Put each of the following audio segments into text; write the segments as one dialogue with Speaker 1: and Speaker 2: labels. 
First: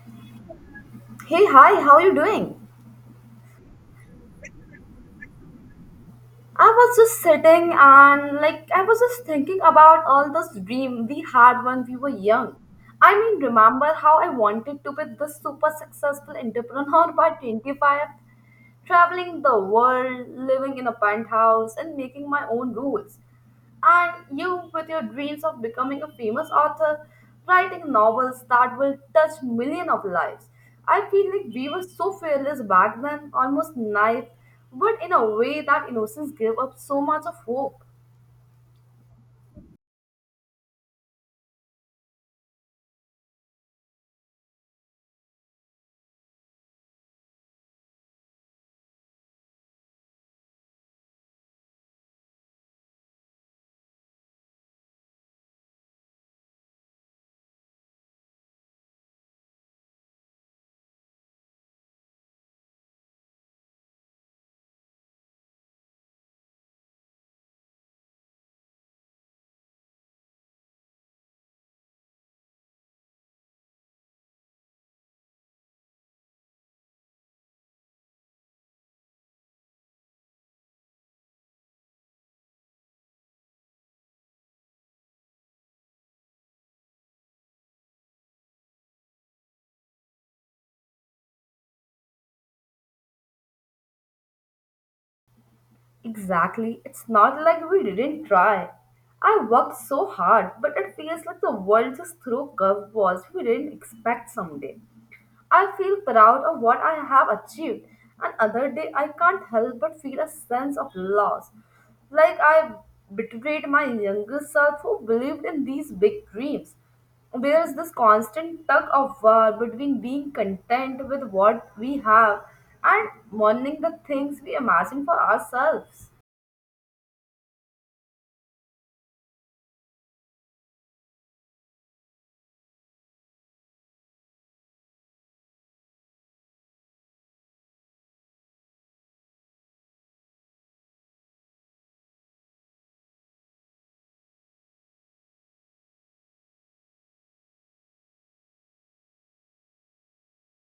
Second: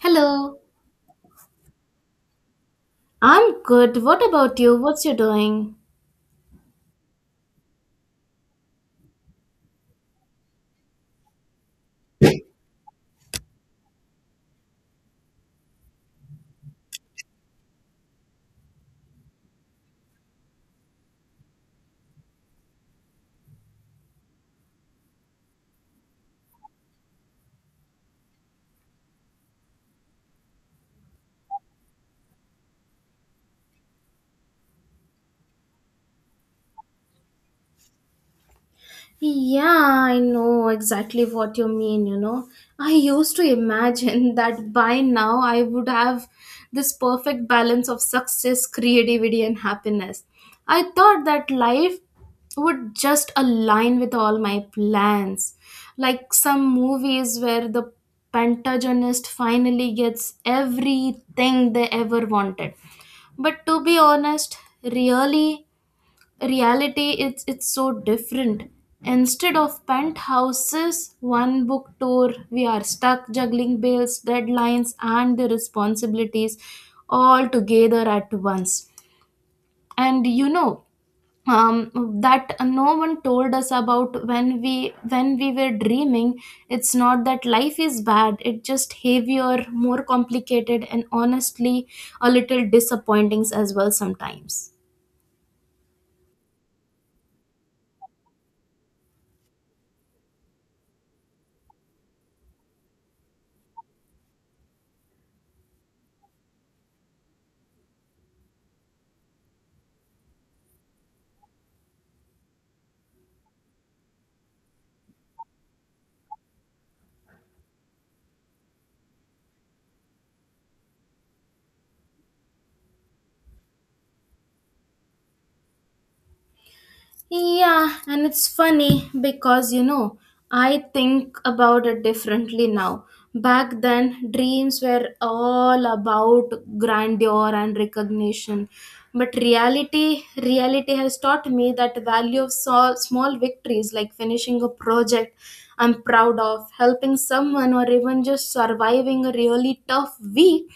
Speaker 1: Hello,
Speaker 2: Hey, hi, how are you doing?
Speaker 1: I'm good. What about you? What's you doing?
Speaker 2: I was just sitting and like I was just thinking about all this dream we had when we were young. I mean, remember how I wanted to be this super successful entrepreneur by 25, traveling the world, living in a penthouse, and making my own rules. And you, with your dreams of becoming a famous author, writing novels that will touch millions of lives. I feel like we were so fearless back then, almost naive, but in a way that innocence gave up so much of hope.
Speaker 1: Yeah, I know exactly what you mean, you know. I used to imagine that by now I would have this perfect balance of success, creativity, and happiness. I thought that life would just align with all my plans. Like some movies where the pentagonist finally gets everything they ever wanted. But to be honest, really, reality it's so different. Instead of penthouses one book tour, we are stuck juggling bills, deadlines, and the responsibilities all together at once. And you know um, that no one told us about when we were dreaming. It's not that life is bad, it's just heavier, more complicated, and honestly a little disappointing as well sometimes.
Speaker 2: Exactly, it's not like we didn't try. I worked so hard, but it feels like the world just threw curveballs we didn't expect someday. I feel proud of what I have achieved, and other day I can't help but feel a sense of loss, like I betrayed my younger self who believed in these big dreams. There is this constant tug of war between being content with what we have and mourning the things we imagine for ourselves.
Speaker 1: Yeah, and it's funny because I think about it differently now. Back then, dreams were all about grandeur and recognition. But reality has taught me that value of small victories like finishing a project I'm proud of, helping someone, or even just surviving a really tough week.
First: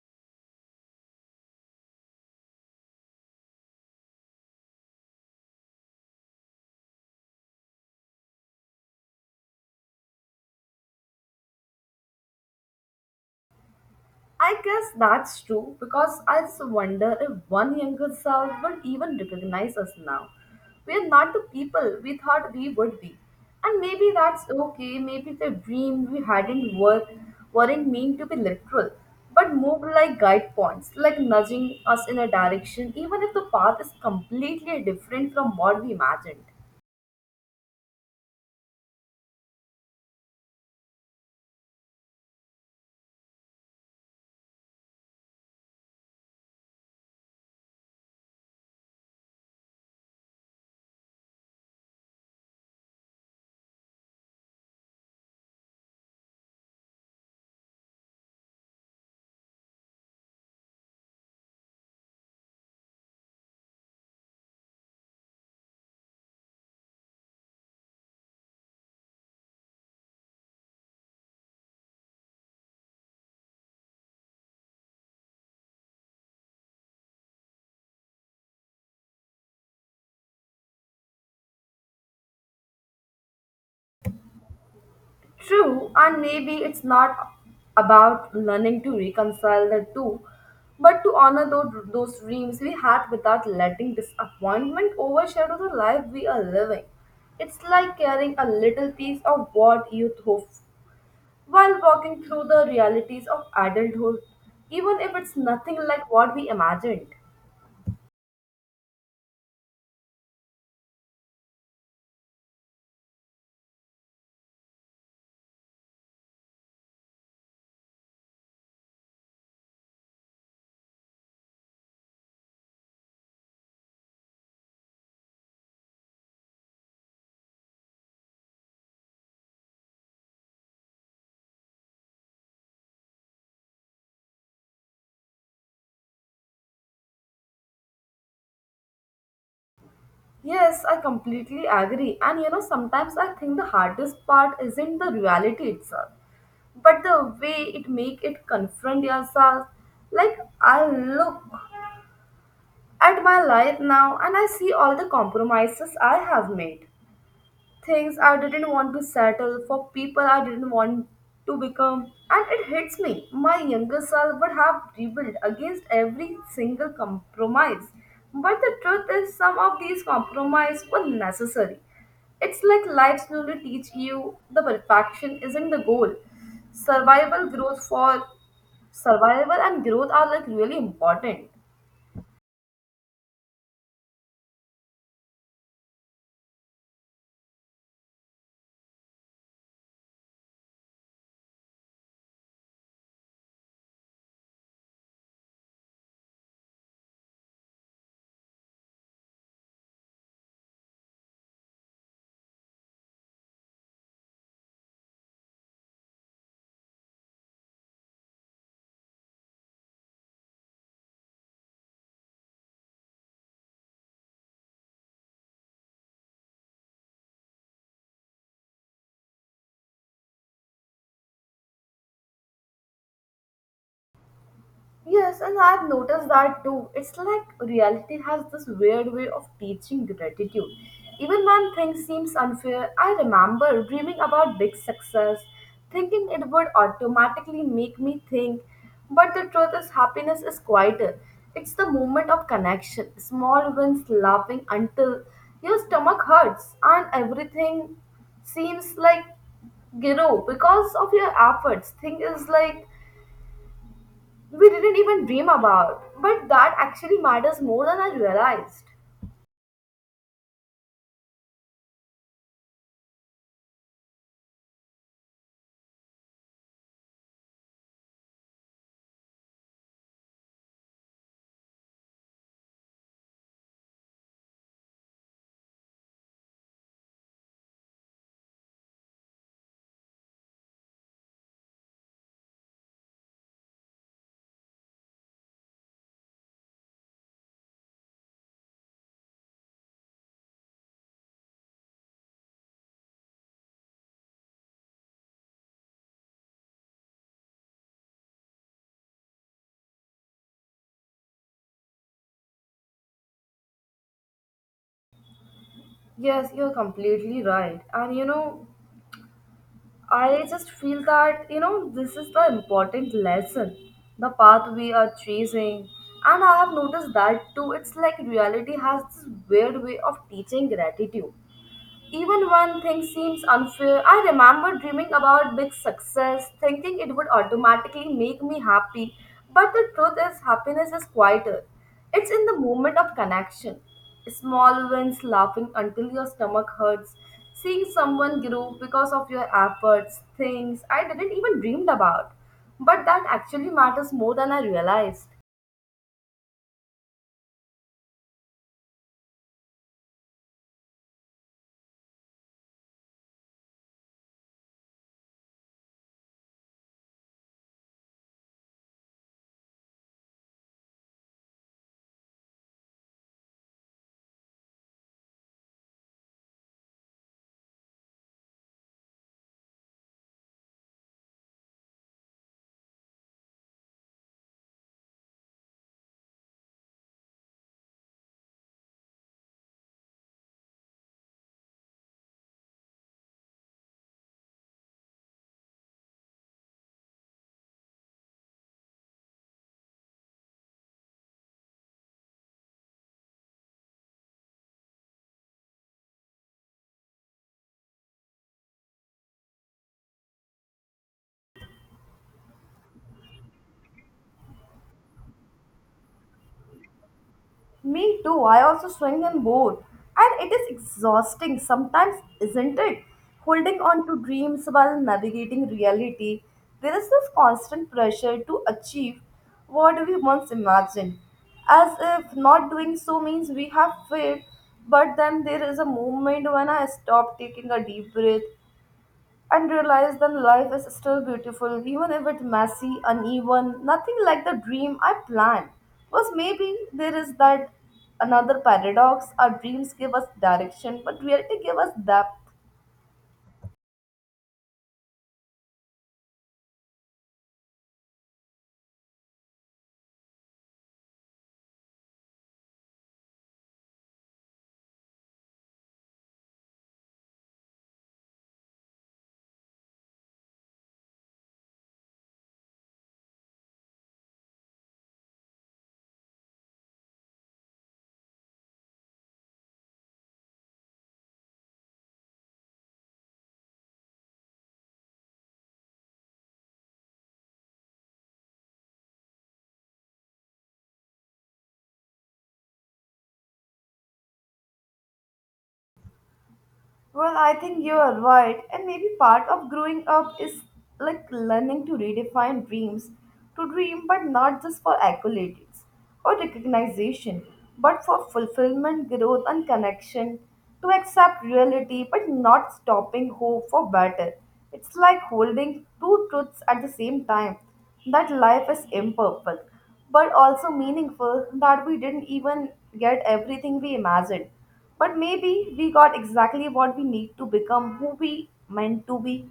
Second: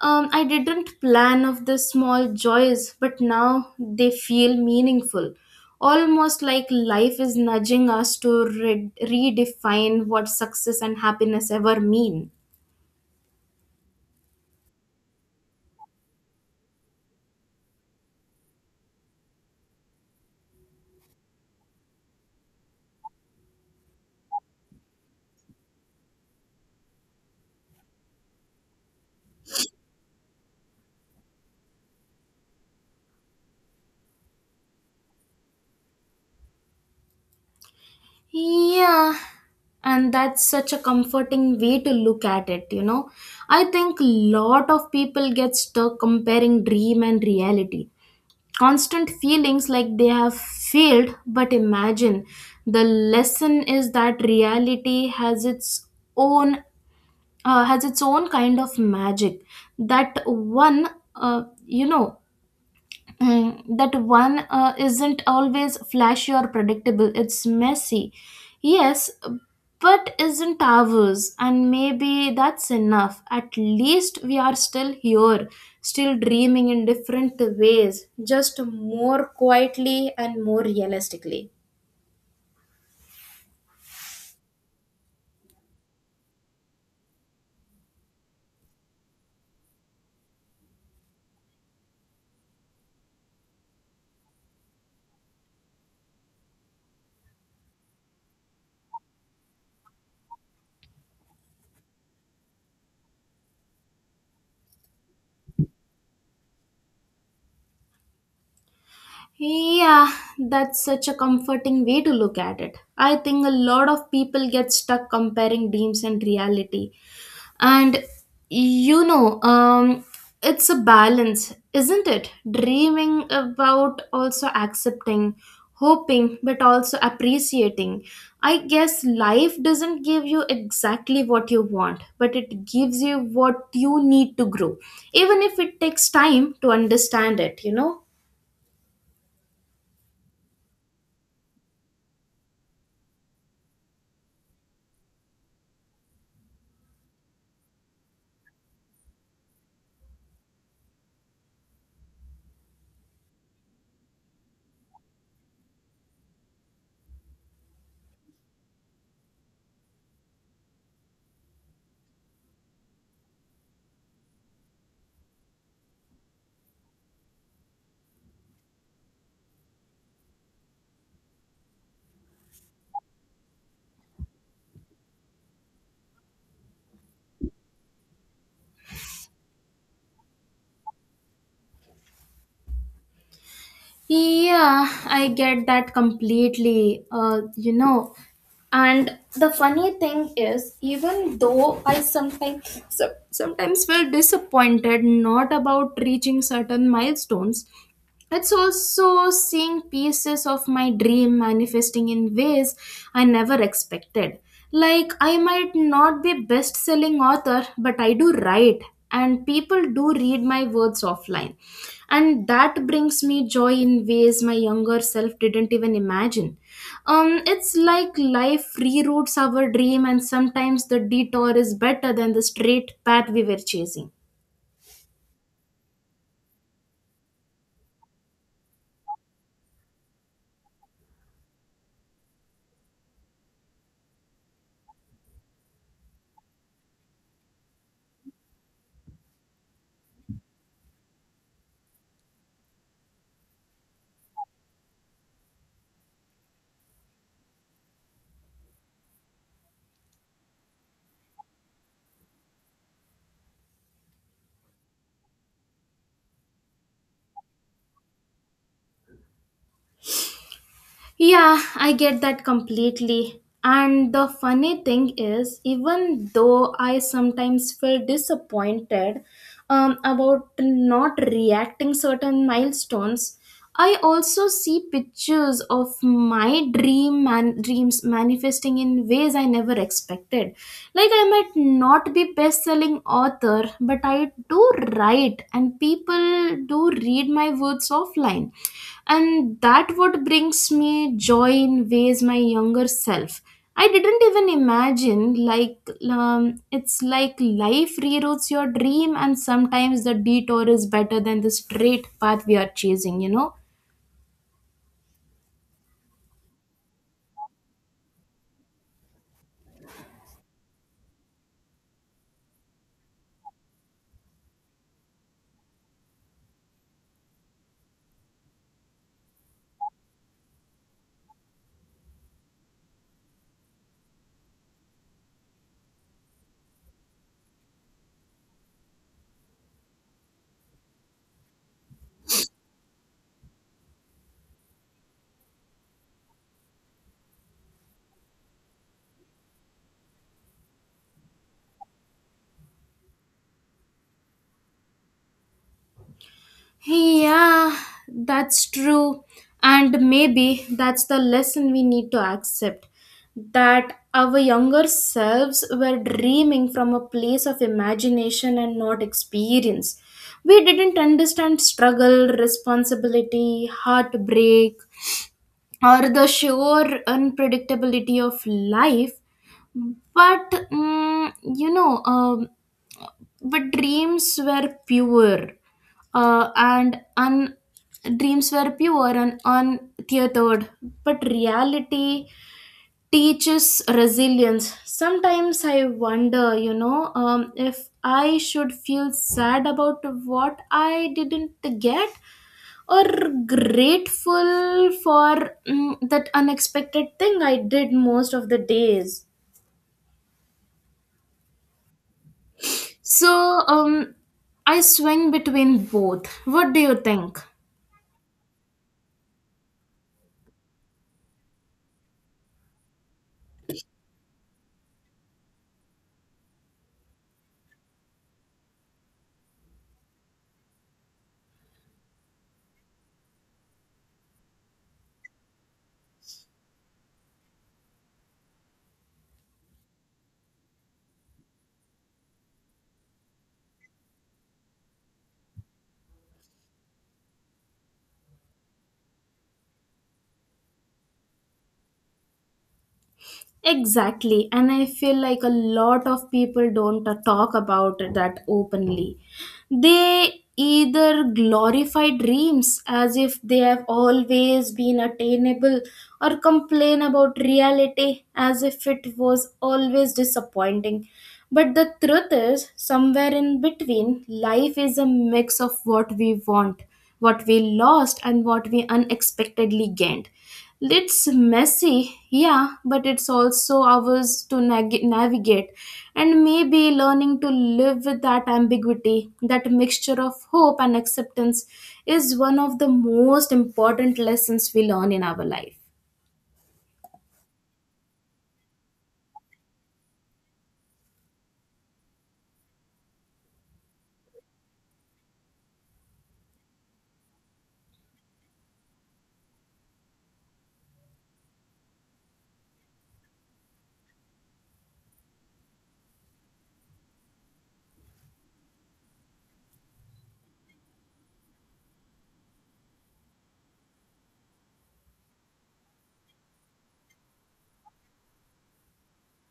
Speaker 1: I didn't plan of the small joys, but now they feel meaningful. Almost like life is nudging us to redefine what success and happiness ever mean.
Speaker 2: I guess that's true because I just wonder if one younger self would even recognize us now. We are not the people we thought we would be. And maybe that's okay, maybe the dream we had in work weren't meant to be literal, but moved like guide points, like nudging us in a direction, even if the path is completely different from what we imagined.
Speaker 1: Yeah, and that's such a comforting way to look at it, you know. I think lot of people get stuck comparing dream and reality. Constant feelings like they have failed, but imagine the lesson is that reality own has its own kind of magic, that one you know Mm, that one isn't always flashy or predictable. It's messy. Yes, but isn't ours. And maybe that's enough. At least we are still here, still dreaming in different ways, just more quietly and more realistically.
Speaker 2: True, and maybe it's not about learning to reconcile the two, but to honor those dreams we had without letting disappointment overshadow the life we are living. It's like carrying a little piece of what youth hopes while walking through the realities of adulthood, even if it's nothing like what we imagined.
Speaker 1: Yeah, that's such a comforting way to look at it. I think a lot of people get stuck comparing dreams and reality. And you know, um, it's a balance, isn't it? Dreaming about also accepting, hoping, but also appreciating. I guess life doesn't give you exactly what you want, but it gives you what you need to grow, even if it takes time to understand it, you know?
Speaker 2: Yes, I completely agree. And you know, sometimes I think the hardest part isn't the reality itself, but the way it make it confront yourself. Like I look at my life now and I see all the compromises I have made things I didn't want to settle, for people I didn't want to become. And it hits me. My younger self would have rebelled against every single compromise. But the truth is, some of these compromises were necessary. It's like life slowly teach you the perfection isn't the goal. Survival growth for survival and growth are like really important.
Speaker 1: Yeah, I get that completely. You know, and the funny thing is, even though I sometimes feel disappointed not about reaching certain milestones, it's also seeing pieces of my dream manifesting in ways I never expected. Like, I might not be best selling author, but I do write, and people do read my words offline. And that brings me joy in ways my younger self didn't even imagine. It's like life reroutes our dream, and sometimes the detour is better than the straight path we were chasing.
Speaker 2: Yes, and I've noticed that too. It's like reality has this weird way of teaching gratitude. Even when things seems unfair, I remember dreaming about big success, thinking it would automatically make me think. But the truth is happiness is quieter. It's the moment of connection, small wins laughing until your stomach hurts and everything seems like grow because of your efforts. Thing is like we didn't even dream about. But that actually matters more than I realized.
Speaker 1: Yeah, I get that completely. And the funny thing is, even though I sometimes feel disappointed, about not reacting certain milestones, I also see pictures of my dreams manifesting in ways I never expected. Like I might not be best-selling author, but I do write, and people do read my words offline, and that what brings me joy in ways my younger self. I didn't even imagine. It's like life reroutes your dream, and sometimes the detour is better than the straight path we are chasing, you know.
Speaker 2: Yes, you're completely right. And you know, I just feel that, you know, this is the important lesson, the path we are chasing. And I have noticed that too. It's like reality has this weird way of teaching gratitude. Even when things seems unfair, I remember dreaming about big success, thinking it would automatically make me happy. But the truth is, happiness is quieter. It's in the moment of connection. Small wins, laughing until your stomach hurts, seeing someone grow because of your efforts, things I didn't even dreamed about. But that actually matters more than I realized.
Speaker 1: Yeah, that's true. And maybe that's the lesson we need to accept, that our younger selves were dreaming from a place of imagination and not experience. We didn't understand struggle, responsibility, heartbreak, or the sure unpredictability of life. But mm, you know, But uh, and un- dreams were pure and untethered, but reality teaches resilience. Sometimes I wonder, if I should feel sad about what I didn't get, or grateful for that unexpected thing I did most of the days. So, um, I swing between both. What do you think?
Speaker 2: Me too. I also swing and both. And it is exhausting sometimes, isn't it? Holding on to dreams while navigating reality. There is this constant pressure to achieve what we once imagined. As if not doing so means we have failed. But then there is a moment when I stop taking a deep breath and realize that life is still beautiful, even if it's messy, uneven, nothing like the dream I planned. Was maybe there is that another paradox our dreams give us direction, but reality give us depth.
Speaker 1: Exactly. And I feel like a lot of people don't talk about that openly. They either glorify dreams as if they have always been attainable, or complain about reality as if it was always disappointing. But the truth is, somewhere in between, life is a mix of what we want, what we lost, and what we unexpectedly gained. It's messy, yeah, but it's also ours to navigate. And maybe learning to live with that ambiguity, that mixture of hope and acceptance, is one of the most important lessons we learn in our life.
Speaker 2: Well, I think you are right. And maybe part of growing up is like learning to redefine dreams, to dream, but not just for accolades or recognition, but for fulfillment, growth, and connection, to accept reality, but not stopping hope for better. It's like holding two truths at the same time that life is imperfect, but also meaningful, that we didn't even get everything we imagined but maybe we got exactly what we need to become who we meant to be.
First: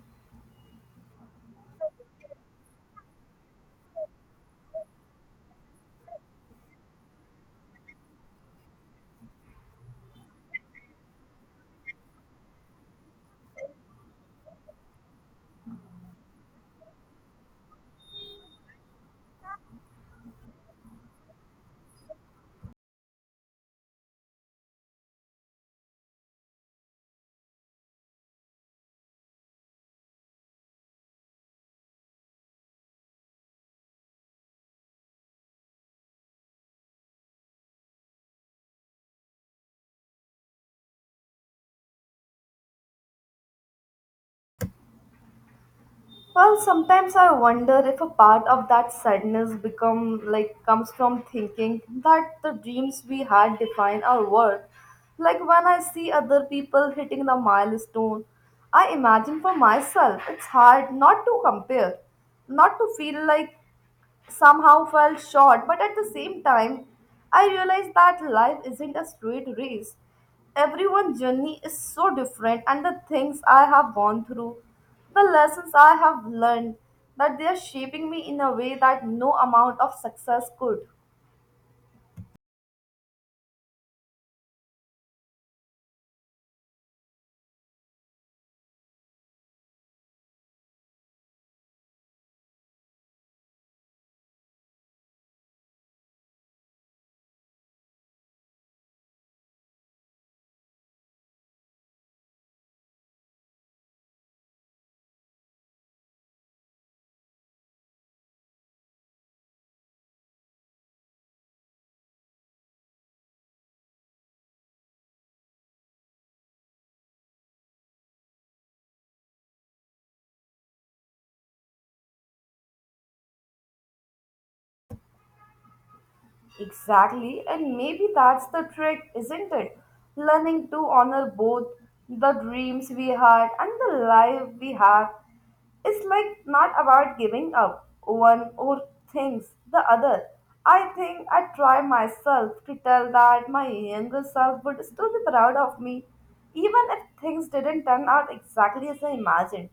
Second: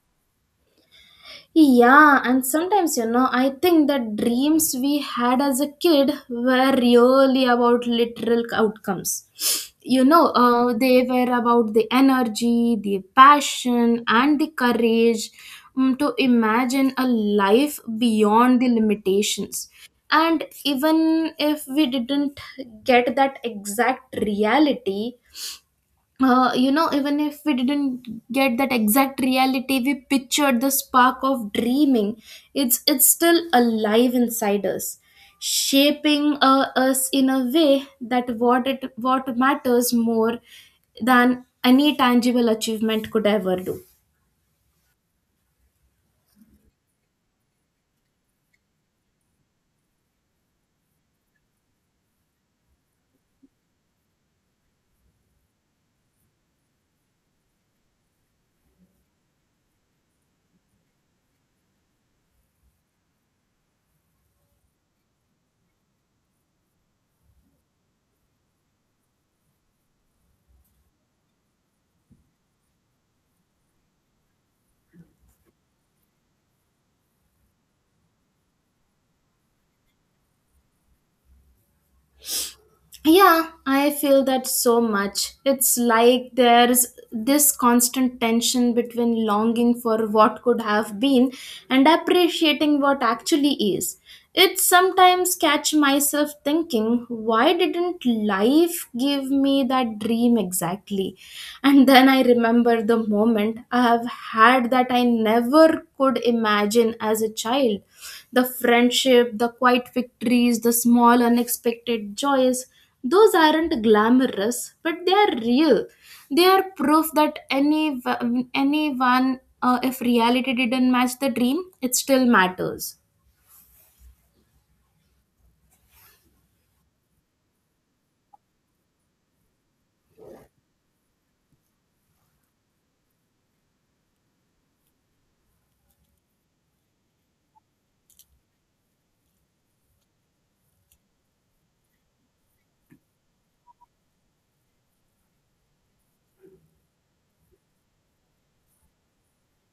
Speaker 1: Yeah, and sometimes, you know, I think the dreams we had as a kid were really about literal outcomes. You know, they were about the energy, the passion, and the courage to imagine a life beyond the limitations. And even if we didn't get that exact reality, you know, even if we didn't get that exact reality, we pictured the spark of dreaming. It's still alive inside us, shaping us in a way that what it what matters more than any tangible achievement could ever do.
Speaker 2: Well, sometimes I wonder if a part of that sadness become like comes from thinking that the dreams we had define our worth. Like when I see other people hitting the milestone, I imagine for myself it's hard not to compare, not to feel like somehow felt short, but at the same time, I realized that life isn't a straight race. Everyone's journey is so different, and the things I have gone through, the lessons I have learned, that they are shaping me in a way that no amount of success could.
Speaker 1: Yeah, I feel that so much. It's like there's this constant tension between longing for what could have been and appreciating what actually is. It sometimes catch myself thinking, why didn't life give me that dream exactly? And then I remember the moment I have had that I never could imagine as a child, the friendship, the quiet victories, the small unexpected joys. Those aren't glamorous, but they are real. They are proof that anyone, if reality didn't match the dream, it still matters.
Speaker 2: Exactly, and maybe that's the trick, isn't it? Learning to honor both the dreams we had and the life we have. It's like not about giving up one or things the other. I think I try myself to tell that my younger self would still be proud of me, even if things didn't turn out exactly as I imagined.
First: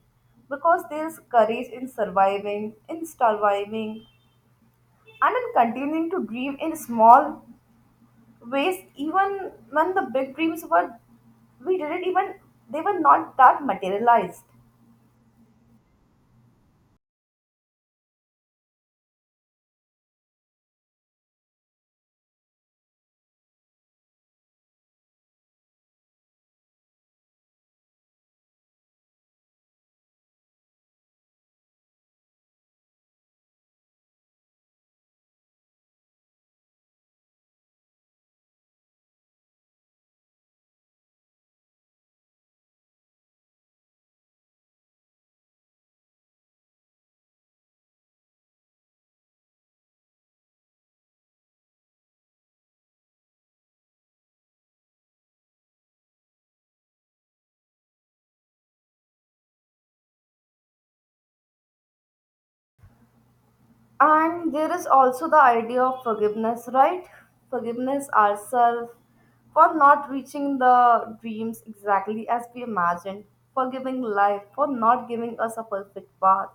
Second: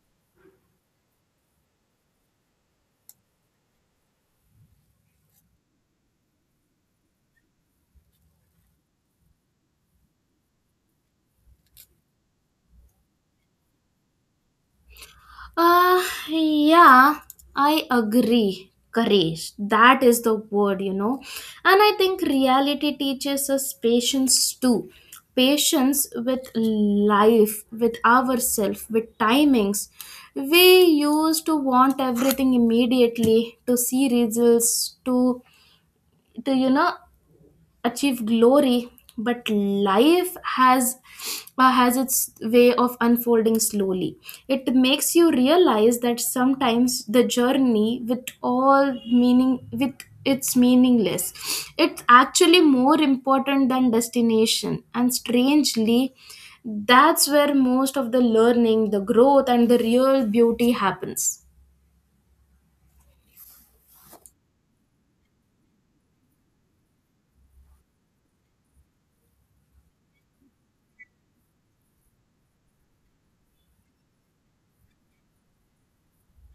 Speaker 2: Because there's courage in surviving, and in continuing to dream in small ways even when the big dreams were we didn't even they were not that materialized.
Speaker 1: Uh, yeah, I agree. Courage. That is the word, you know. And I think reality teaches us patience too. Patience with life, with ourselves, with timings. We used to want everything immediately, to see results, to achieve glory, but life has its way of unfolding slowly. It makes you realize that sometimes the journey with all meaning with it's meaningless, it's actually more important than destination. And strangely, that's where most of the learning, the growth, and the real beauty happens.
Speaker 2: And there is also the idea of forgiveness, right? Forgiveness ourselves for not reaching the dreams exactly as we imagined, forgiving life for not giving us a perfect path.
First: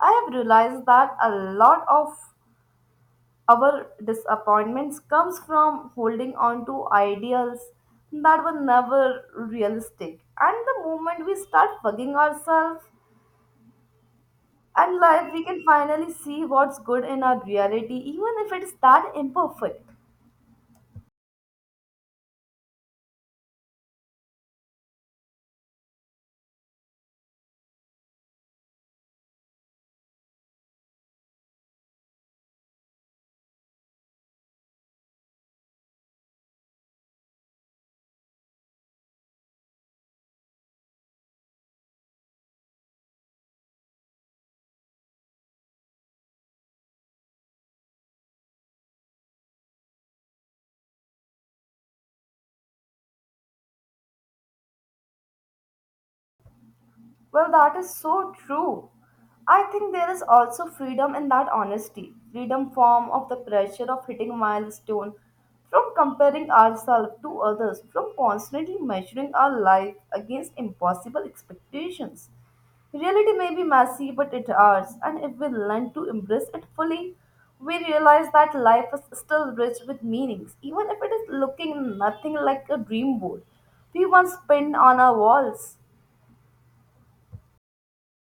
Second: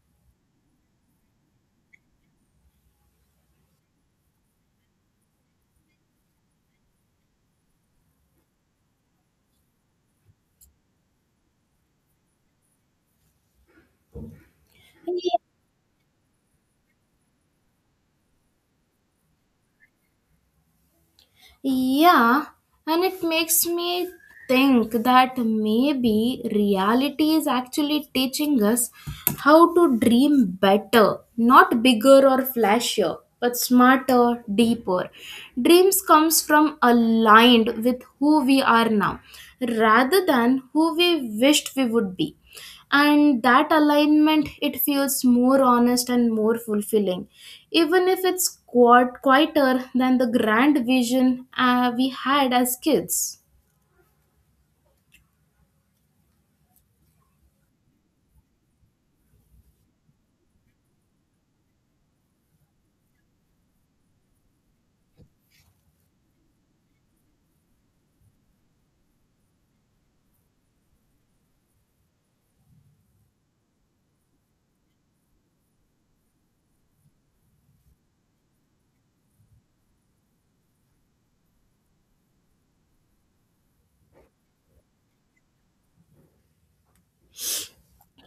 Speaker 2: I have realized that a lot of our disappointments comes from holding on to ideals that were never realistic. And the moment we start bugging ourselves and life, we can finally see what's good in our reality, even if it's that imperfect.
Speaker 1: Yeah, and it makes me think that maybe reality is actually teaching us how to dream better, not bigger or flashier, but smarter, deeper. Dreams comes from aligned with who we are now rather than who we wished we would be, and that alignment, it feels more honest and more fulfilling, even if it's quite quieter than the grand vision we had as kids.
Speaker 2: Well, that is so true. I think there is also freedom in that honesty, freedom from of the pressure of hitting milestone, from comparing ourselves to others, from constantly measuring our life against impossible expectations. Reality may be messy, but it ours, and if we learn to embrace it fully, we realize that life is still rich with meanings, even if it is looking nothing like a dream board we once pinned on our walls.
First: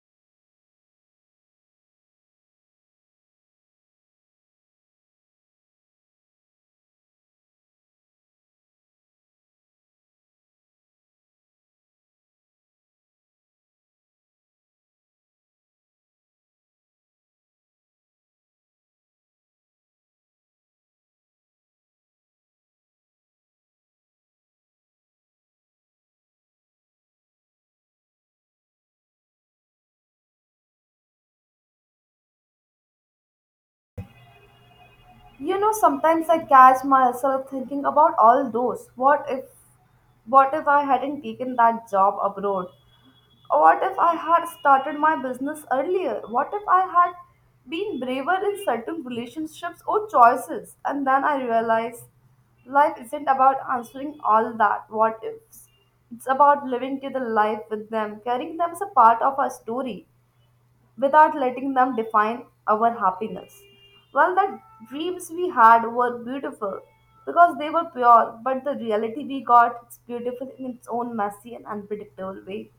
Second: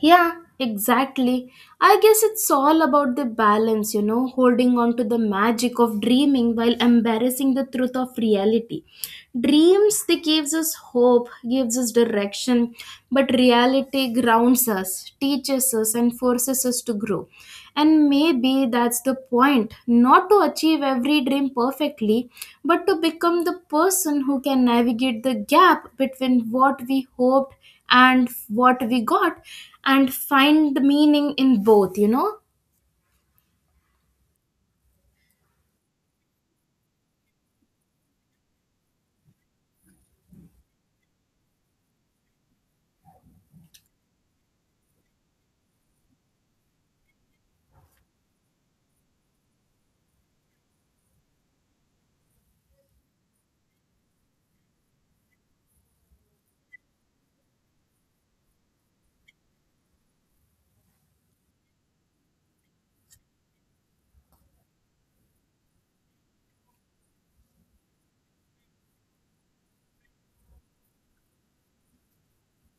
Speaker 1: Yeah, exactly. I guess it's all about the balance, you know, holding on to the magic of dreaming while embarrassing the truth of reality. Dreams, they gives us hope, gives us direction, but reality grounds us, teaches us, and forces us to grow. And maybe that's the point, not to achieve every dream perfectly, but to become the person who can navigate the gap between what we hoped and what we got, and find the meaning in both, you know.
Speaker 2: You know, sometimes I catch myself thinking about all those. What if I hadn't taken that job abroad? What if I had started my business earlier? What if I had been braver in certain relationships or choices? And then I realize life isn't about answering all that what ifs. It's about living to the life with them, carrying them as a part of our story without letting them define our happiness. Well, the dreams we had were beautiful because they were pure, but the reality we got is beautiful in its own messy and unpredictable way.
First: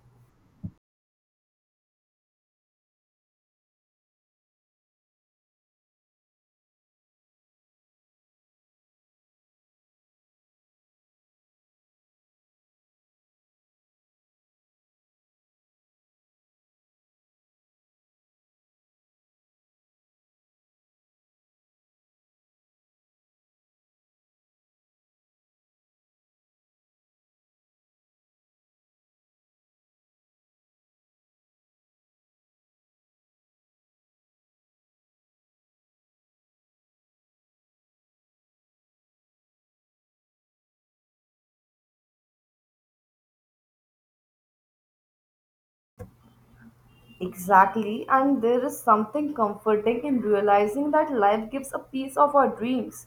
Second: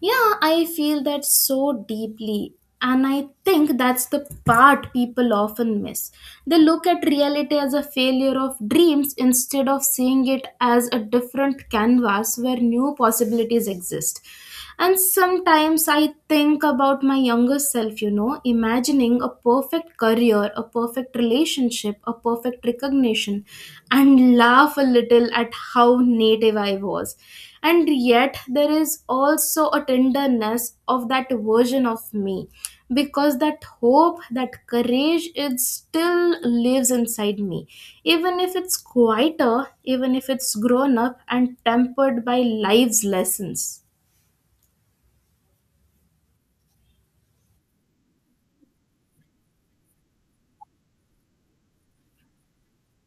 Speaker 1: Yeah, I feel that so deeply. And I think that's the part people often miss. They look at reality as a failure of dreams instead of seeing it as a different canvas where new possibilities exist. And sometimes I think about my younger self, you know, imagining a perfect career, a perfect relationship, a perfect recognition, and laugh a little at how native I was. And yet there is also a tenderness of that version of me, because that hope, that courage, it still lives inside me, even if it's quieter, even if it's grown up and tempered by life's lessons.
Speaker 2: Exactly, and there is something comforting in realizing that life gives a piece of our dreams.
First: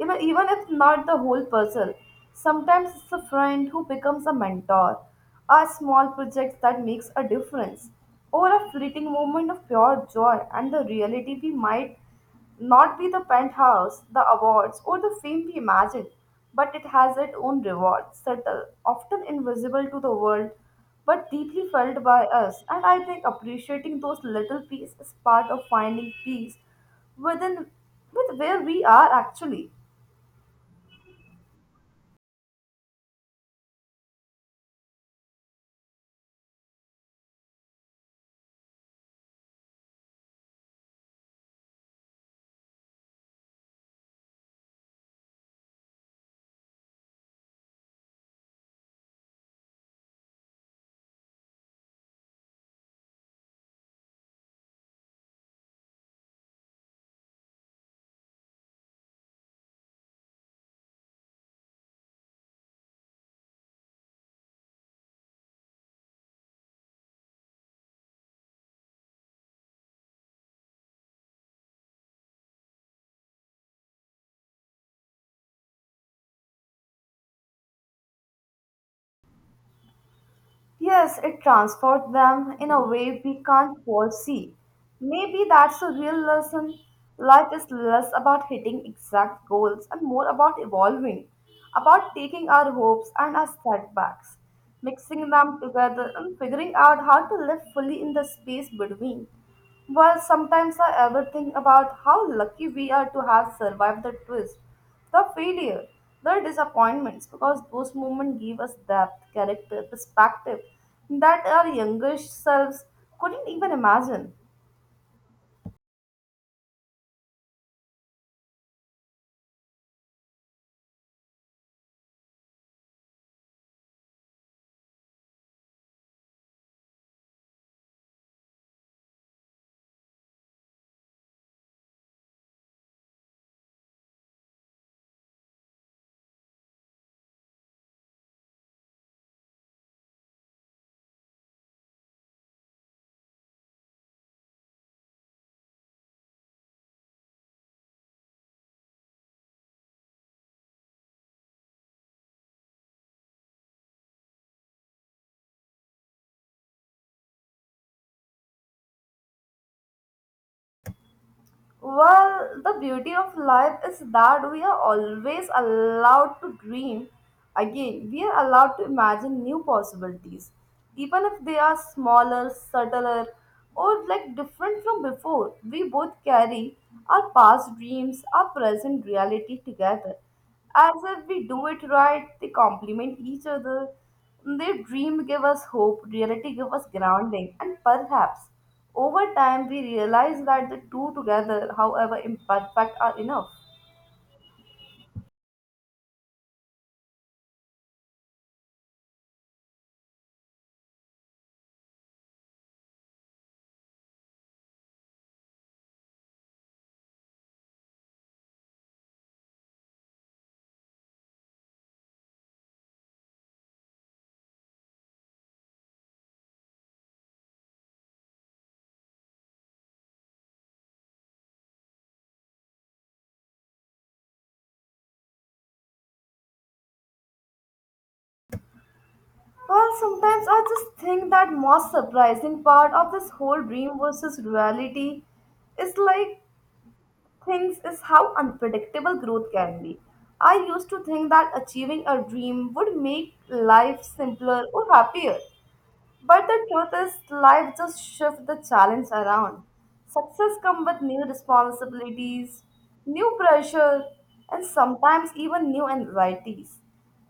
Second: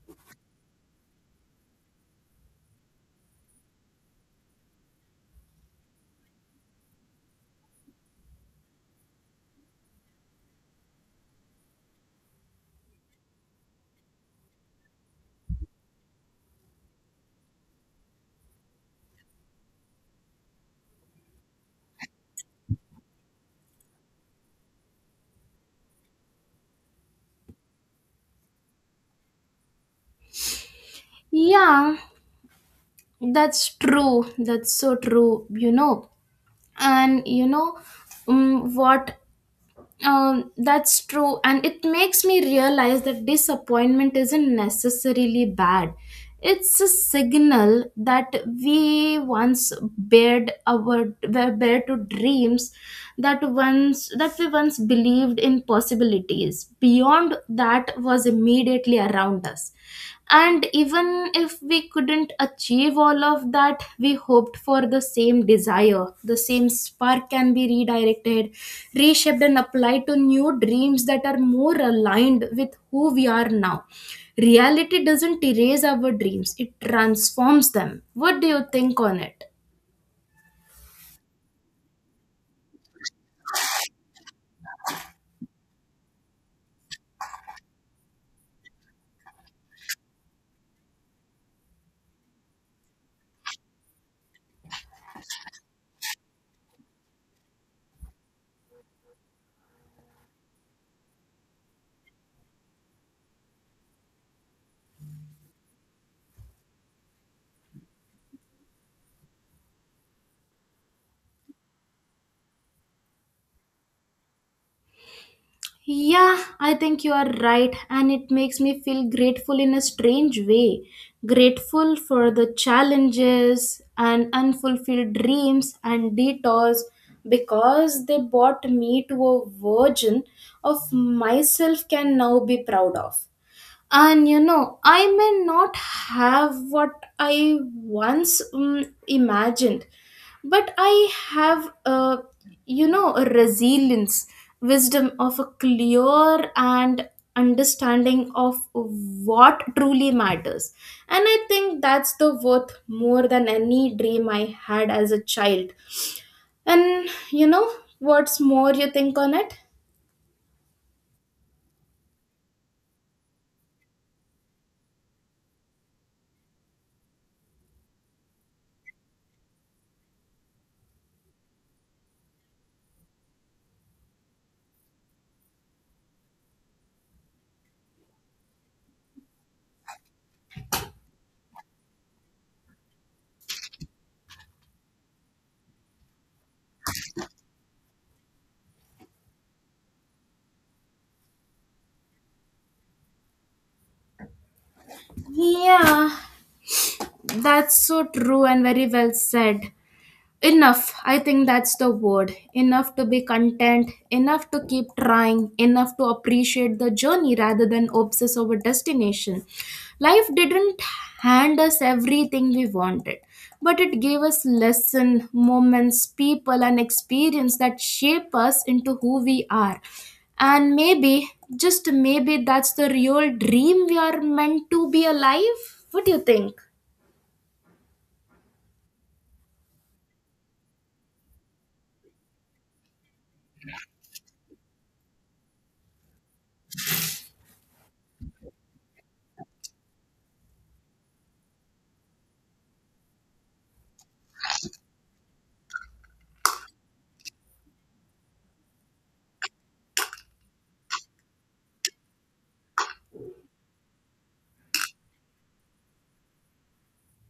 Speaker 2: You know, even if not the whole puzzle, sometimes it's a friend who becomes a mentor, a small project that makes a difference, or a fleeting moment of pure joy and the reality we might not be the penthouse, the awards, or the fame we imagine, but it has its own reward, subtle, often invisible to the world, but deeply felt by us. And I think appreciating those little pieces is part of finding peace within with where we are actually.
Speaker 1: Yeah, that's true. That's so true, you know. And you know what That's true, and it makes me realize that disappointment isn't necessarily bad. It's a signal that we once bared our were bare to dreams that once that we once believed in possibilities beyond that was immediately around us. And even if we couldn't achieve all of that we hoped for, the same desire, the same spark can be redirected, reshaped, and applied to new dreams that are more aligned with who we are now. Reality doesn't erase our dreams, it transforms them. What do you think on it?
Speaker 2: Yes, it transformed them in a way we can't foresee. Maybe that's the real lesson. Life is less about hitting exact goals and more about evolving, about taking our hopes and our setbacks, mixing them together, and figuring out how to live fully in the space between. Well, sometimes I ever think about how lucky we are to have survived the twist, the failure, the disappointments, because those moments give us depth, character, perspective that our younger selves couldn't even imagine.
Speaker 1: Yeah, I think you are right, and it makes me feel grateful in a strange way. Grateful for the challenges and unfulfilled dreams and detours, because they brought me to a version of myself can now be proud of. And you know, I may not have what I once imagined, but I have, a resilience, wisdom of a clear and understanding of what truly matters. And I think that's the worth more than any dream I had as a child. And you know, what's more you think on it.
Speaker 2: Well, the beauty of life is that we are always allowed to dream. Again, we are allowed to imagine new possibilities, even if they are smaller, subtler, or like different from before. We both carry our past dreams, our present reality together. As if we do it right, they complement each other. Their dream give us hope, reality give us grounding, and perhaps over time, we realize that the two together, however imperfect, are enough.
Speaker 1: Yeah, that's so true, and very well said. Enough, I think that's the word. Enough to be content, enough to keep trying, enough to appreciate the journey rather than obsess over destination. Life didn't hand us everything we wanted, but it gave us lessons, moments, people, and experience that shape us into who we are. And maybe, just maybe, that's the real dream. We are meant to be alive. What do you think?
Speaker 2: Well, sometimes I just think that most surprising part of this whole dream versus reality is like things is how unpredictable growth can be. I used to think that achieving a dream would make life simpler or happier. But the truth is, life just shifts the challenge around. Success comes with new responsibilities, new pressure, and sometimes even new anxieties.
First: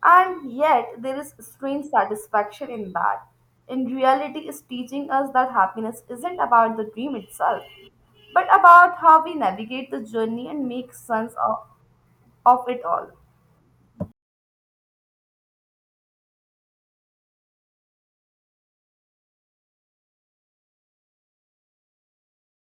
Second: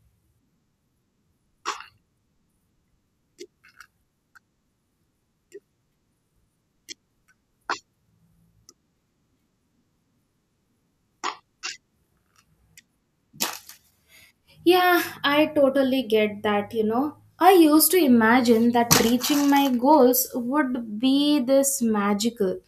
Speaker 2: And yet, there is strange satisfaction in that. In reality, is teaching us that happiness isn't about the dream itself, but about how we navigate the journey and make sense of it all.
Speaker 1: Yeah, I totally get that. I used to imagine that reaching my goals would be this magical,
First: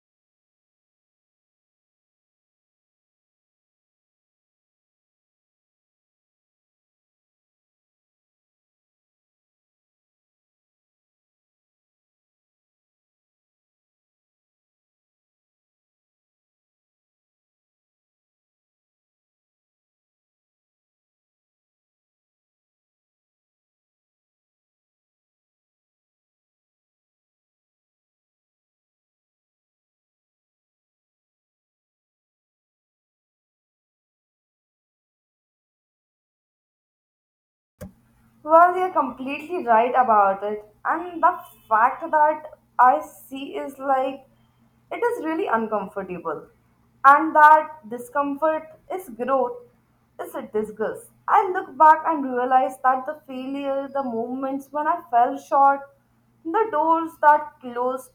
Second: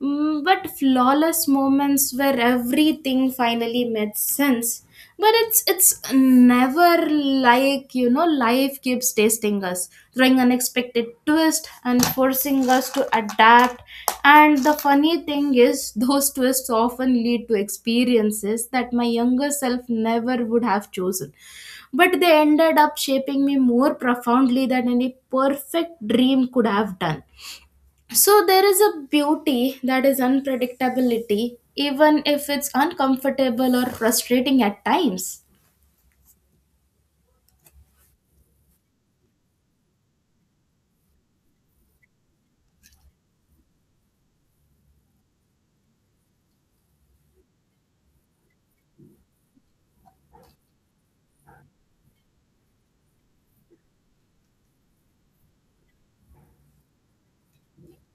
Speaker 1: But flawless moments where everything finally made sense. But it's never like, you know, life keeps testing us, throwing unexpected twist and forcing us to adapt. And the funny thing is, those twists often lead to experiences that my younger self never would have chosen, but they ended up shaping me more profoundly than any perfect dream could have done. So there is a beauty that is unpredictability, even if it's uncomfortable or frustrating at times.
Speaker 2: Well, you're completely right about it. And the fact that I see is like it is really uncomfortable. And that discomfort is growth, is a disgust. I look back and realize that the failure, the moments when I fell short, the doors that closed,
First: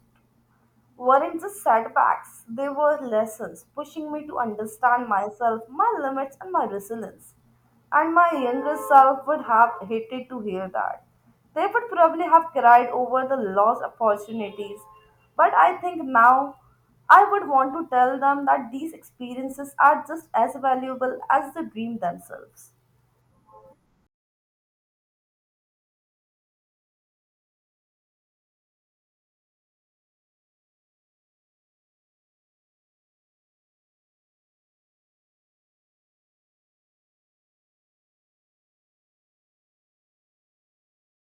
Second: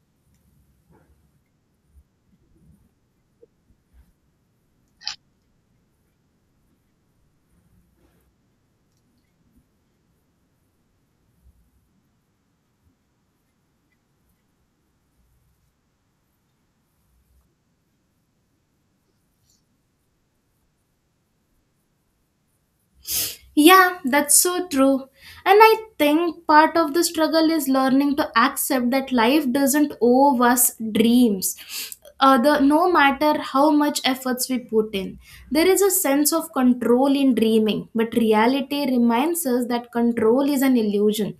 Speaker 2: weren't just setbacks, they were lessons pushing me to understand myself, my limits, and my resilience. And my younger self would have hated to hear that. They would probably have cried over the lost opportunities. But I think now I would want to tell them that these experiences are just as valuable as the dream themselves.
Speaker 1: Yeah, that's so true. And I think part of the struggle is learning to accept that life doesn't owe us dreams. No matter how much efforts we put in, there is a sense of control in dreaming, but reality reminds us that control is an illusion.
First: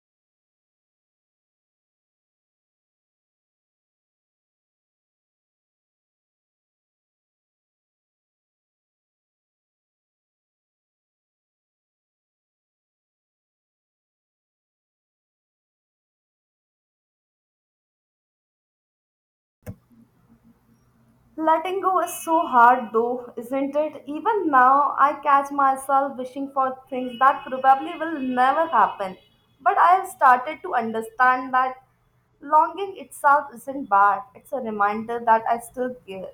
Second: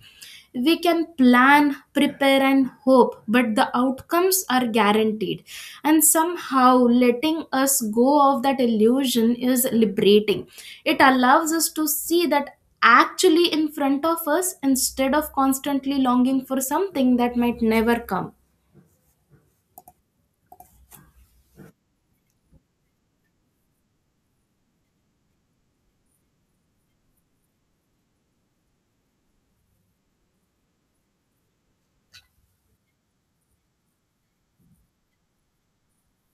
Speaker 1: We can plan, prepare, and hope, but the outcomes are guaranteed, and somehow letting us go of that illusion is liberating. It allows us to see that actually in front of us instead of constantly longing for something that might never come.
Speaker 2: Letting go is so hard though, isn't it? Even now, I catch myself wishing for things that probably will never happen. But I have started to understand that longing itself isn't bad. It's a reminder that I still care.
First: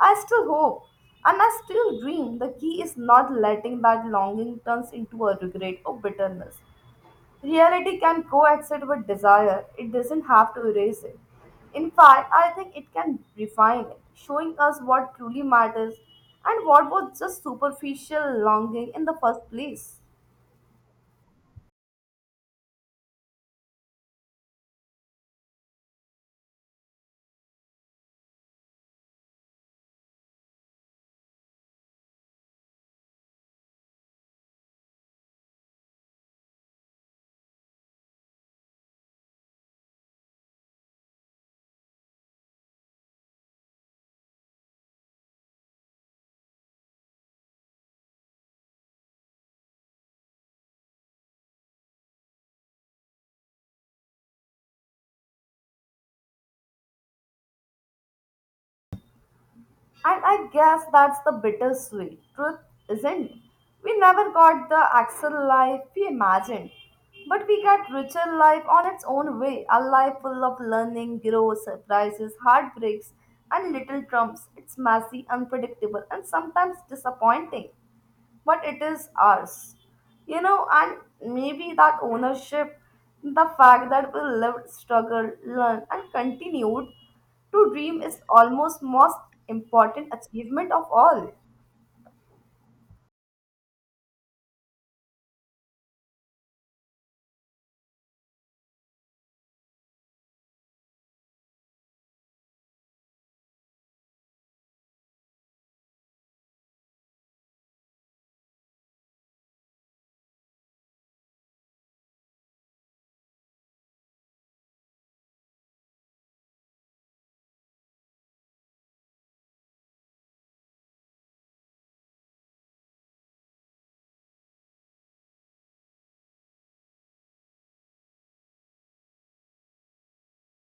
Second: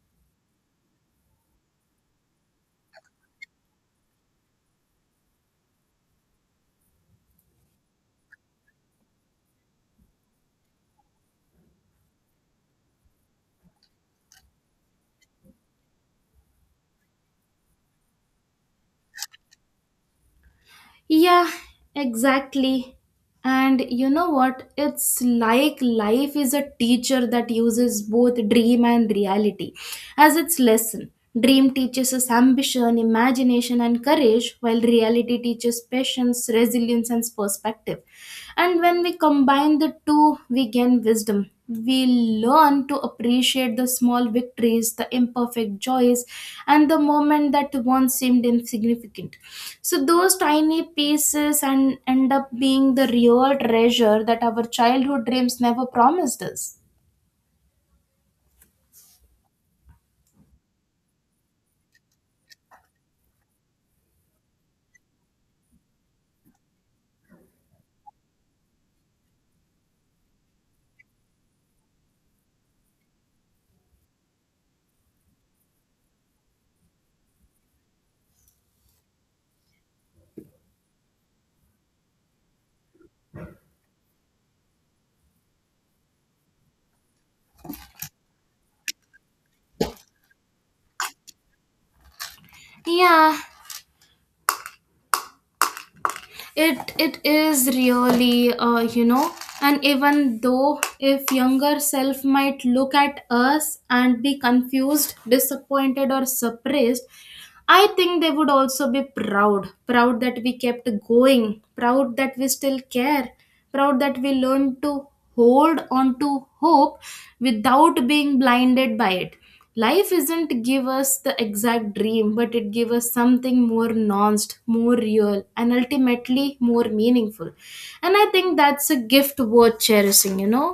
Speaker 2: I still hope. And I still dream. The key is not letting that longing turns into a regret or bitterness. Reality can coexist with desire, it doesn't have to erase it. In fact, I think it can refine it, showing us what truly matters and what was just superficial longing in the first place.
Speaker 1: Yeah, exactly. And you know what? It's like life is a teacher that uses both dream and reality as its lesson. Dream teaches us ambition, imagination, and courage, while reality teaches patience, resilience, and perspective. And when we combine the two, we gain wisdom. We learn to appreciate the small victories, the imperfect joys, and the moment that once seemed insignificant. So those tiny pieces and end up being the real treasure that our childhood dreams never promised us.
Speaker 2: And I guess that's the bittersweet truth, isn't it? We never got the actual life we imagined, but we got richer life on its own way, a life full of learning, growth, surprises, heartbreaks, and little trumps. It's messy, unpredictable, and sometimes disappointing but it is ours. You know, and maybe that ownership, the fact that we lived, struggled, learned, and continued to dream is almost most important achievement of all.
Speaker 1: Yeah, it is really you know, and even though if younger self might look at us and be confused, disappointed, or suppressed, I think they would also be proud that we kept going, proud that we still care, proud that we learned to hold on to hope without being blinded by it. Life isn't give us the exact dream, but it give us something more nuanced, more real, and ultimately more meaningful. And I think that's a gift worth cherishing, you know.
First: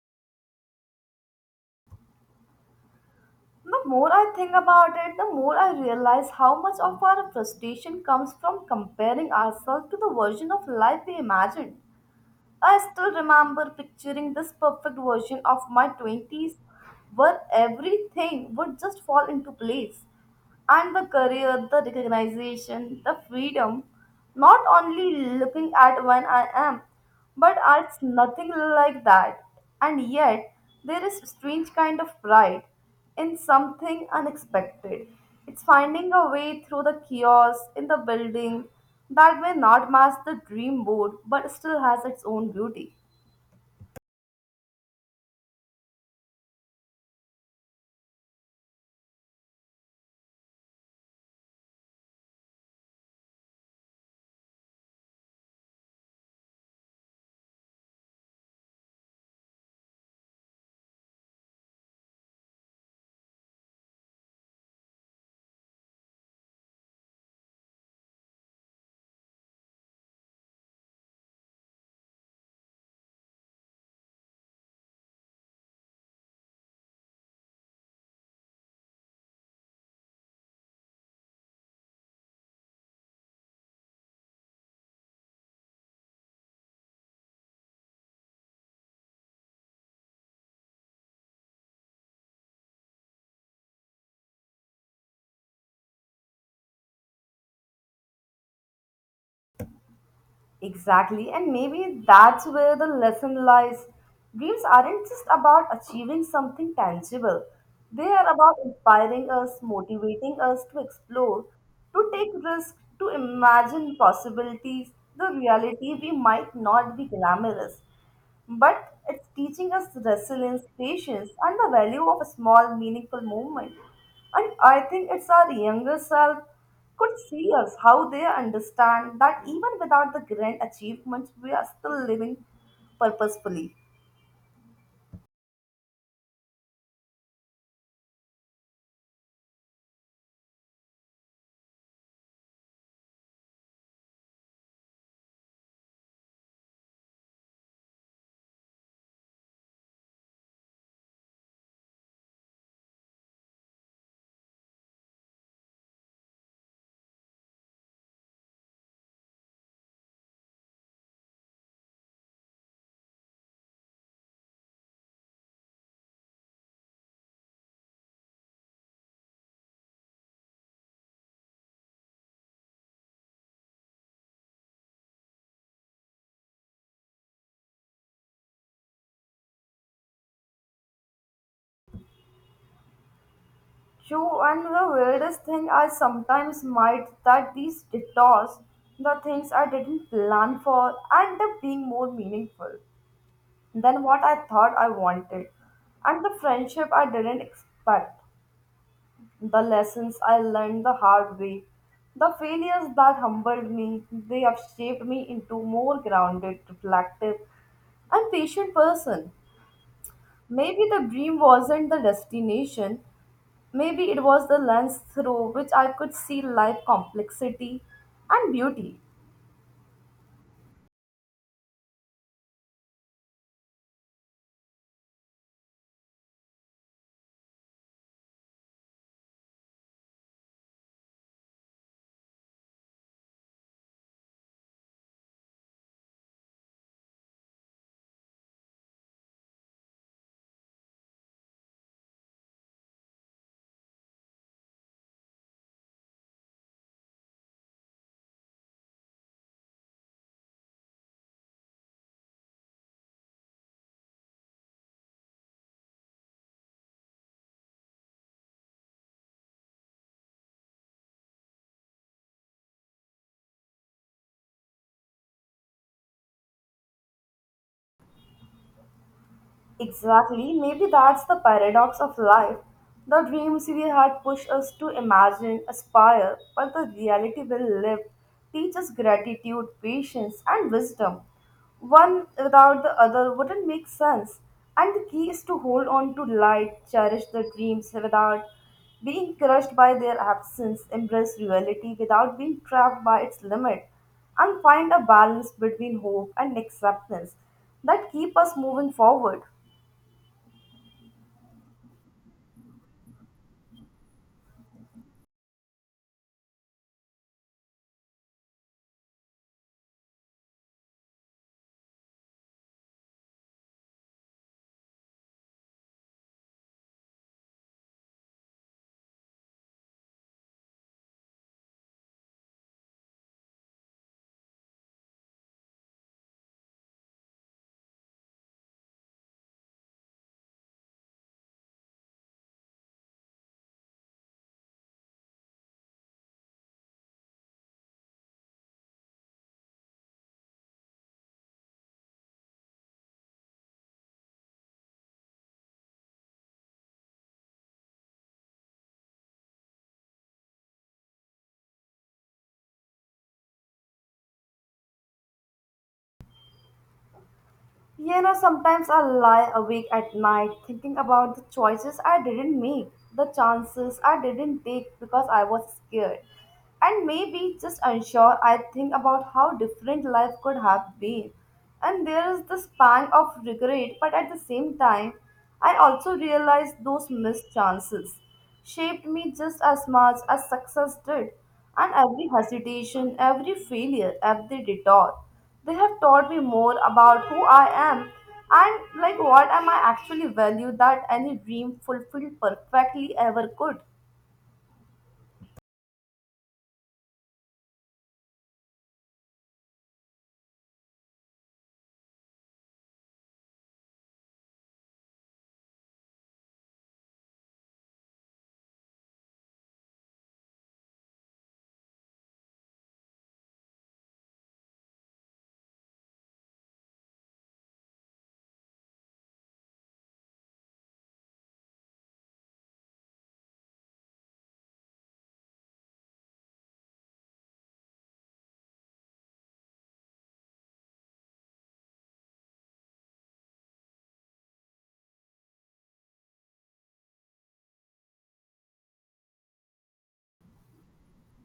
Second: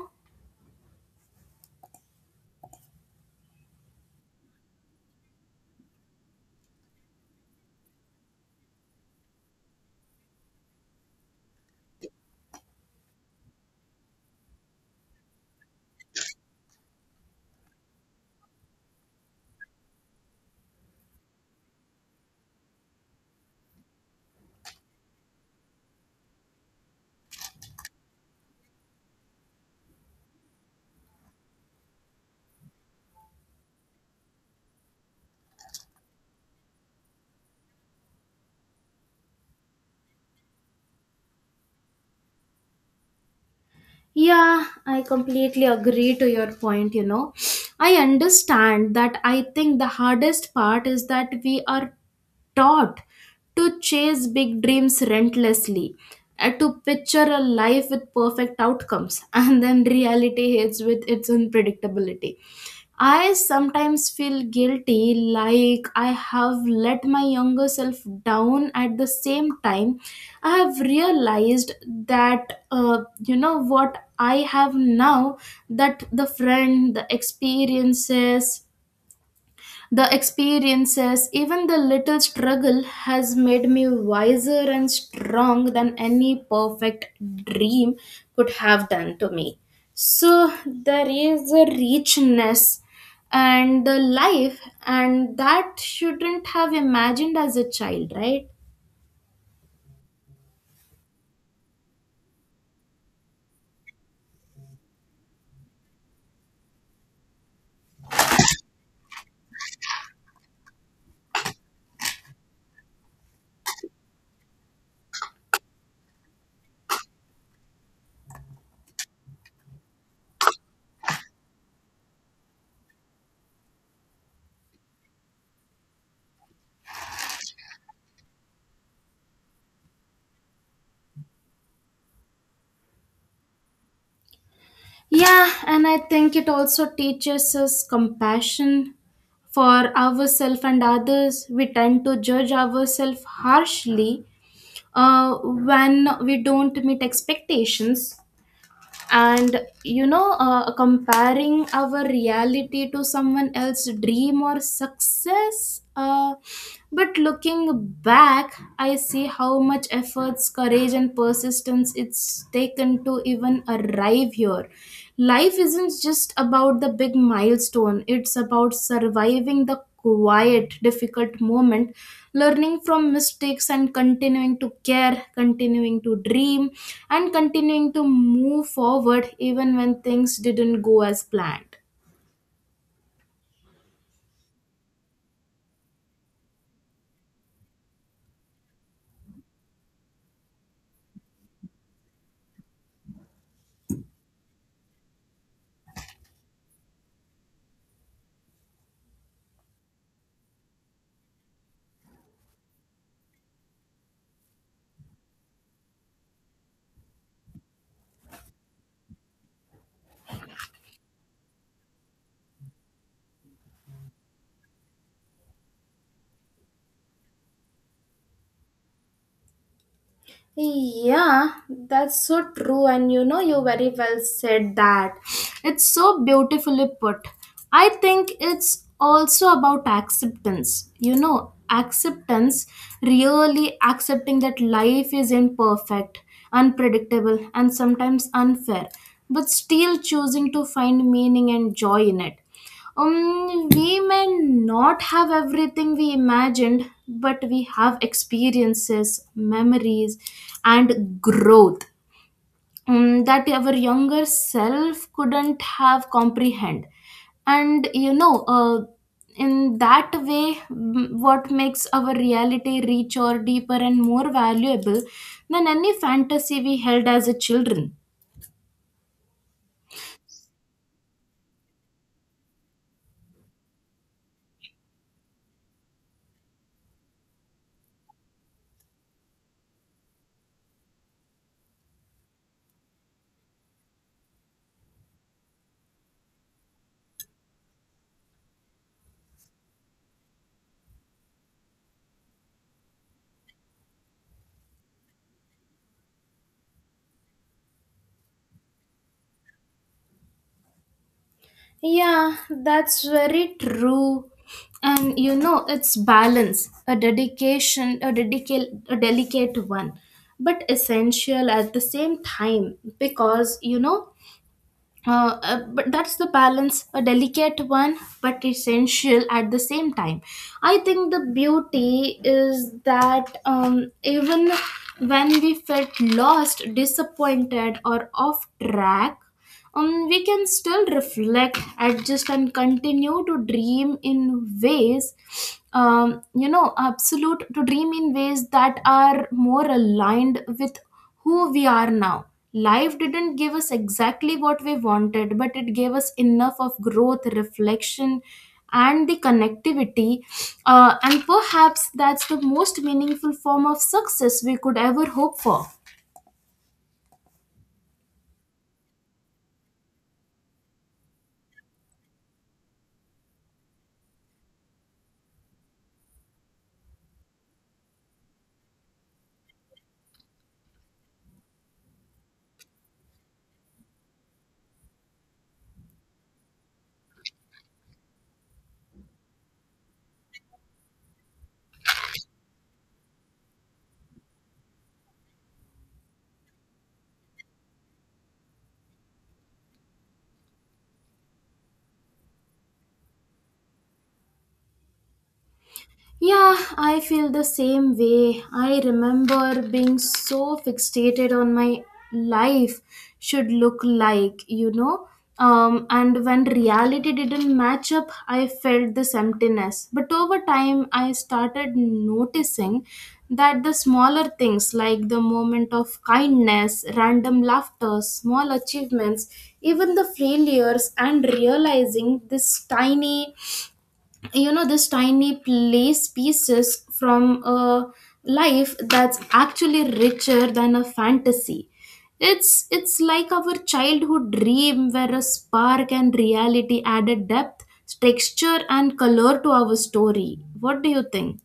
Speaker 2: The more I think about it, the more I realize how much of our frustration comes from comparing ourselves to the version of life we imagined. I still remember picturing this perfect version of my 20s where everything would just fall into place. And the career, the recognition, the freedom, not only looking at when I am, but it's nothing like that. And yet, there is a strange kind of pride in something unexpected. It's finding a way through the chaos in the building that may not match the dream board but still has its own beauty.
Speaker 1: Yeah, I completely agree to your point, you know. I understand that. I think the hardest part is that we are taught to chase big dreams relentlessly and to picture a life with perfect outcomes, and then reality hits with its unpredictability. I sometimes feel guilty, like I have let my younger self down. At the same time, I have realized that, you know, what I have now, that the friend, the experiences, even the little struggle, has made me wiser and strong than any perfect dream could have done to me. So there is a richness and the life, and that shouldn't have imagined as a child, right?
Speaker 2: Exactly, and maybe that's where the lesson lies. Dreams aren't just about achieving something tangible, they are about inspiring us, motivating us to explore, to take risks, to imagine possibilities, the reality we might not be glamorous, but it's teaching us resilience, patience, and the value of a small, meaningful movement. And I think it's our younger self could see us how they understand that even without the grand achievements, we are still living purposefully.
Speaker 1: Yeah, and I think it also teaches us compassion for ourselves and others. We tend to judge ourselves harshly when we don't meet expectations, and you know, comparing our reality to someone else's dream or success, but looking back, I see how much efforts, courage, and persistence it's taken to even arrive here. Life isn't just about the big milestone. It's about surviving the quiet, difficult moment, learning from mistakes, and continuing to care, continuing to dream, and continuing to move forward even when things didn't go as planned.
Speaker 2: True, and the weirdest thing I sometimes might that these detours, the things I didn't plan for, end up being more meaningful than what I thought I wanted, and the friendship I didn't expect. The lessons I learned the hard way, the failures that humbled me, they have shaped me into more grounded, reflective, and patient person. Maybe the dream wasn't the destination, maybe it was the lens through which I could see life complexity and beauty.
Speaker 1: Yeah, that's so true, and you know, you very well said that. It's so beautifully put. I think it's also about acceptance. You know, acceptance, really accepting that life is imperfect, unpredictable, and sometimes unfair, but still choosing to find meaning and joy in it. We may not have everything we imagined, but we have experiences, memories, and growth, that our younger self couldn't have comprehend. And you know, in that way, what makes our reality richer, deeper, and more valuable than any fantasy we held as a children.
Speaker 2: Exactly. Maybe that's the paradox of life. The dreams we had push us to imagine, aspire, but the reality we live teach us gratitude, patience, and wisdom. One without the other wouldn't make sense. And the key is to hold on to light, cherish the dreams without being crushed by their absence, embrace reality without being trapped by its limit, and find a balance between hope and acceptance that keep us moving forward.
Speaker 1: Yeah, that's very true. And you know, it's balance, a dedication, a delicate one, but essential at the same time, because you know, but that's the balance, a delicate one, but essential at the same time. I think the beauty is that, even when we felt lost, disappointed, or off track, we can still reflect, adjust, and continue to dream in ways, you know absolute to dream in ways that are more aligned with who we are now. Life didn't give us exactly what we wanted, but it gave us enough of growth, reflection, and the connectivity. And perhaps that's the most meaningful form of success we could ever hope for.
Speaker 2: You know, sometimes I lie awake at night thinking about the choices I didn't make, the chances I didn't take because I was scared, and maybe just unsure. I think about how different life could have been, and there is this pang of regret, but at the same time, I also realize those missed chances shaped me just as much as success did, and every hesitation, every failure, every detour. They have taught me more about who I am and like what am I actually value that any dream fulfilled perfectly ever could.
Speaker 1: Yeah, I feel the same way. I remember being so fixated on my life should look like, you know. And when reality didn't match up, I felt this emptiness. But over time, I started noticing that the smaller things, like the moment of kindness, random laughter, small achievements, even the failures, and realizing this tiny, you know this tiny place pieces from a life that's actually richer than a fantasy. It's like our childhood dream where a spark and reality added depth, texture, and color to our story. What do you think?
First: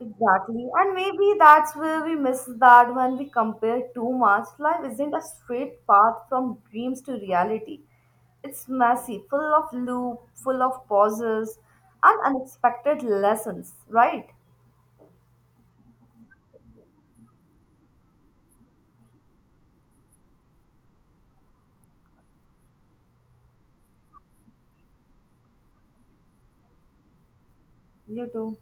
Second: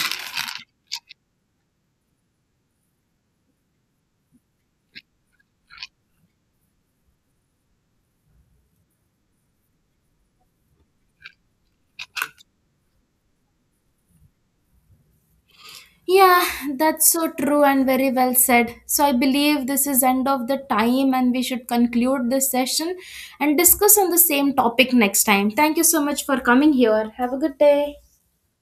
Speaker 2: Exactly. And maybe that's where we miss that when we compare too much. Life isn't a straight path from dreams to reality. It's messy, full of loop, full of pauses and unexpected lessons, right?
Speaker 1: Yeah, that's so true and very well said. So I believe this is end of the time, and we should conclude this session and discuss on the same topic next time. Thank you so much for coming here. Have a good day.
Speaker 2: You too.